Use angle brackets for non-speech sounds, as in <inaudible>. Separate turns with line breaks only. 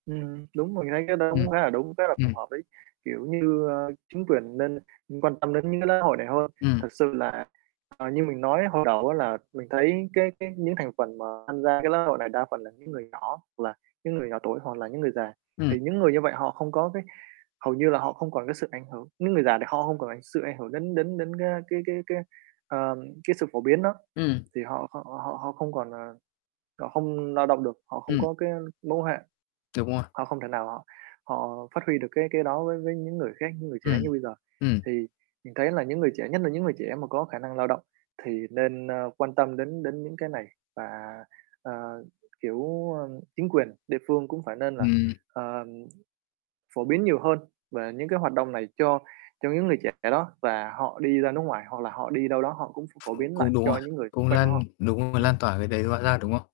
Ừm, đúng rồi, mình thấy cái đó cũng
Ừm,
khá là đúng, khá là phù
ừm.
hợp đấy. Kiểu như, ờ, chính quyền nên quan tâm đến những cái lễ hội này hơn.
Ừm.
Thực sự là, ờ, như mình nói hồi đầu á là mình thấy cái cái những thành phần mà tham gia cái lễ hội này đa phần là những người nhỏ hoặc là những người nhỏ tuổi hoặc là những người già.
Ừm.
Thì những người như vậy họ không có cái hầu như là họ không còn cái sự ảnh hưởng, những người già thì họ không còn ảnh sự ảnh hưởng đến đến đến cái, a, cái cái cái, ờm, cái sự phổ biến đó
Ừm.
thì họ họ họ họ không còn, ờ họ không lao động được, họ không
Ừm.
có cái mẫu hạn.
Đúng rồi.
Họ không thể nào họ họ phát huy được cái cái đó với với những người khác, những người trẻ
Ừm,
như bây giờ.
ừm.
Thì mình thấy là những người trẻ, nhất là những người trẻ mà có khả năng lao động thì nên, ơ, quan tâm đến đến những cái này và, ờ, kiểu, ờ, chính quyền địa phương cũng phải nên là,
Ừm.
ờm, phổ biến nhiều hơn về những cái hoạt động này cho cho những người trẻ đó. Và họ đi ra nước ngoài hoặc là họ đi đâu đó, họ cũng phổ
<unintelligible>
biến lại
Cũng đúng
cho
ha,
những người xung
cũng
quanh của
lan
họ.
đúng rồi,
Ừm.
lan tỏa cái đấy nó ra, đúng không?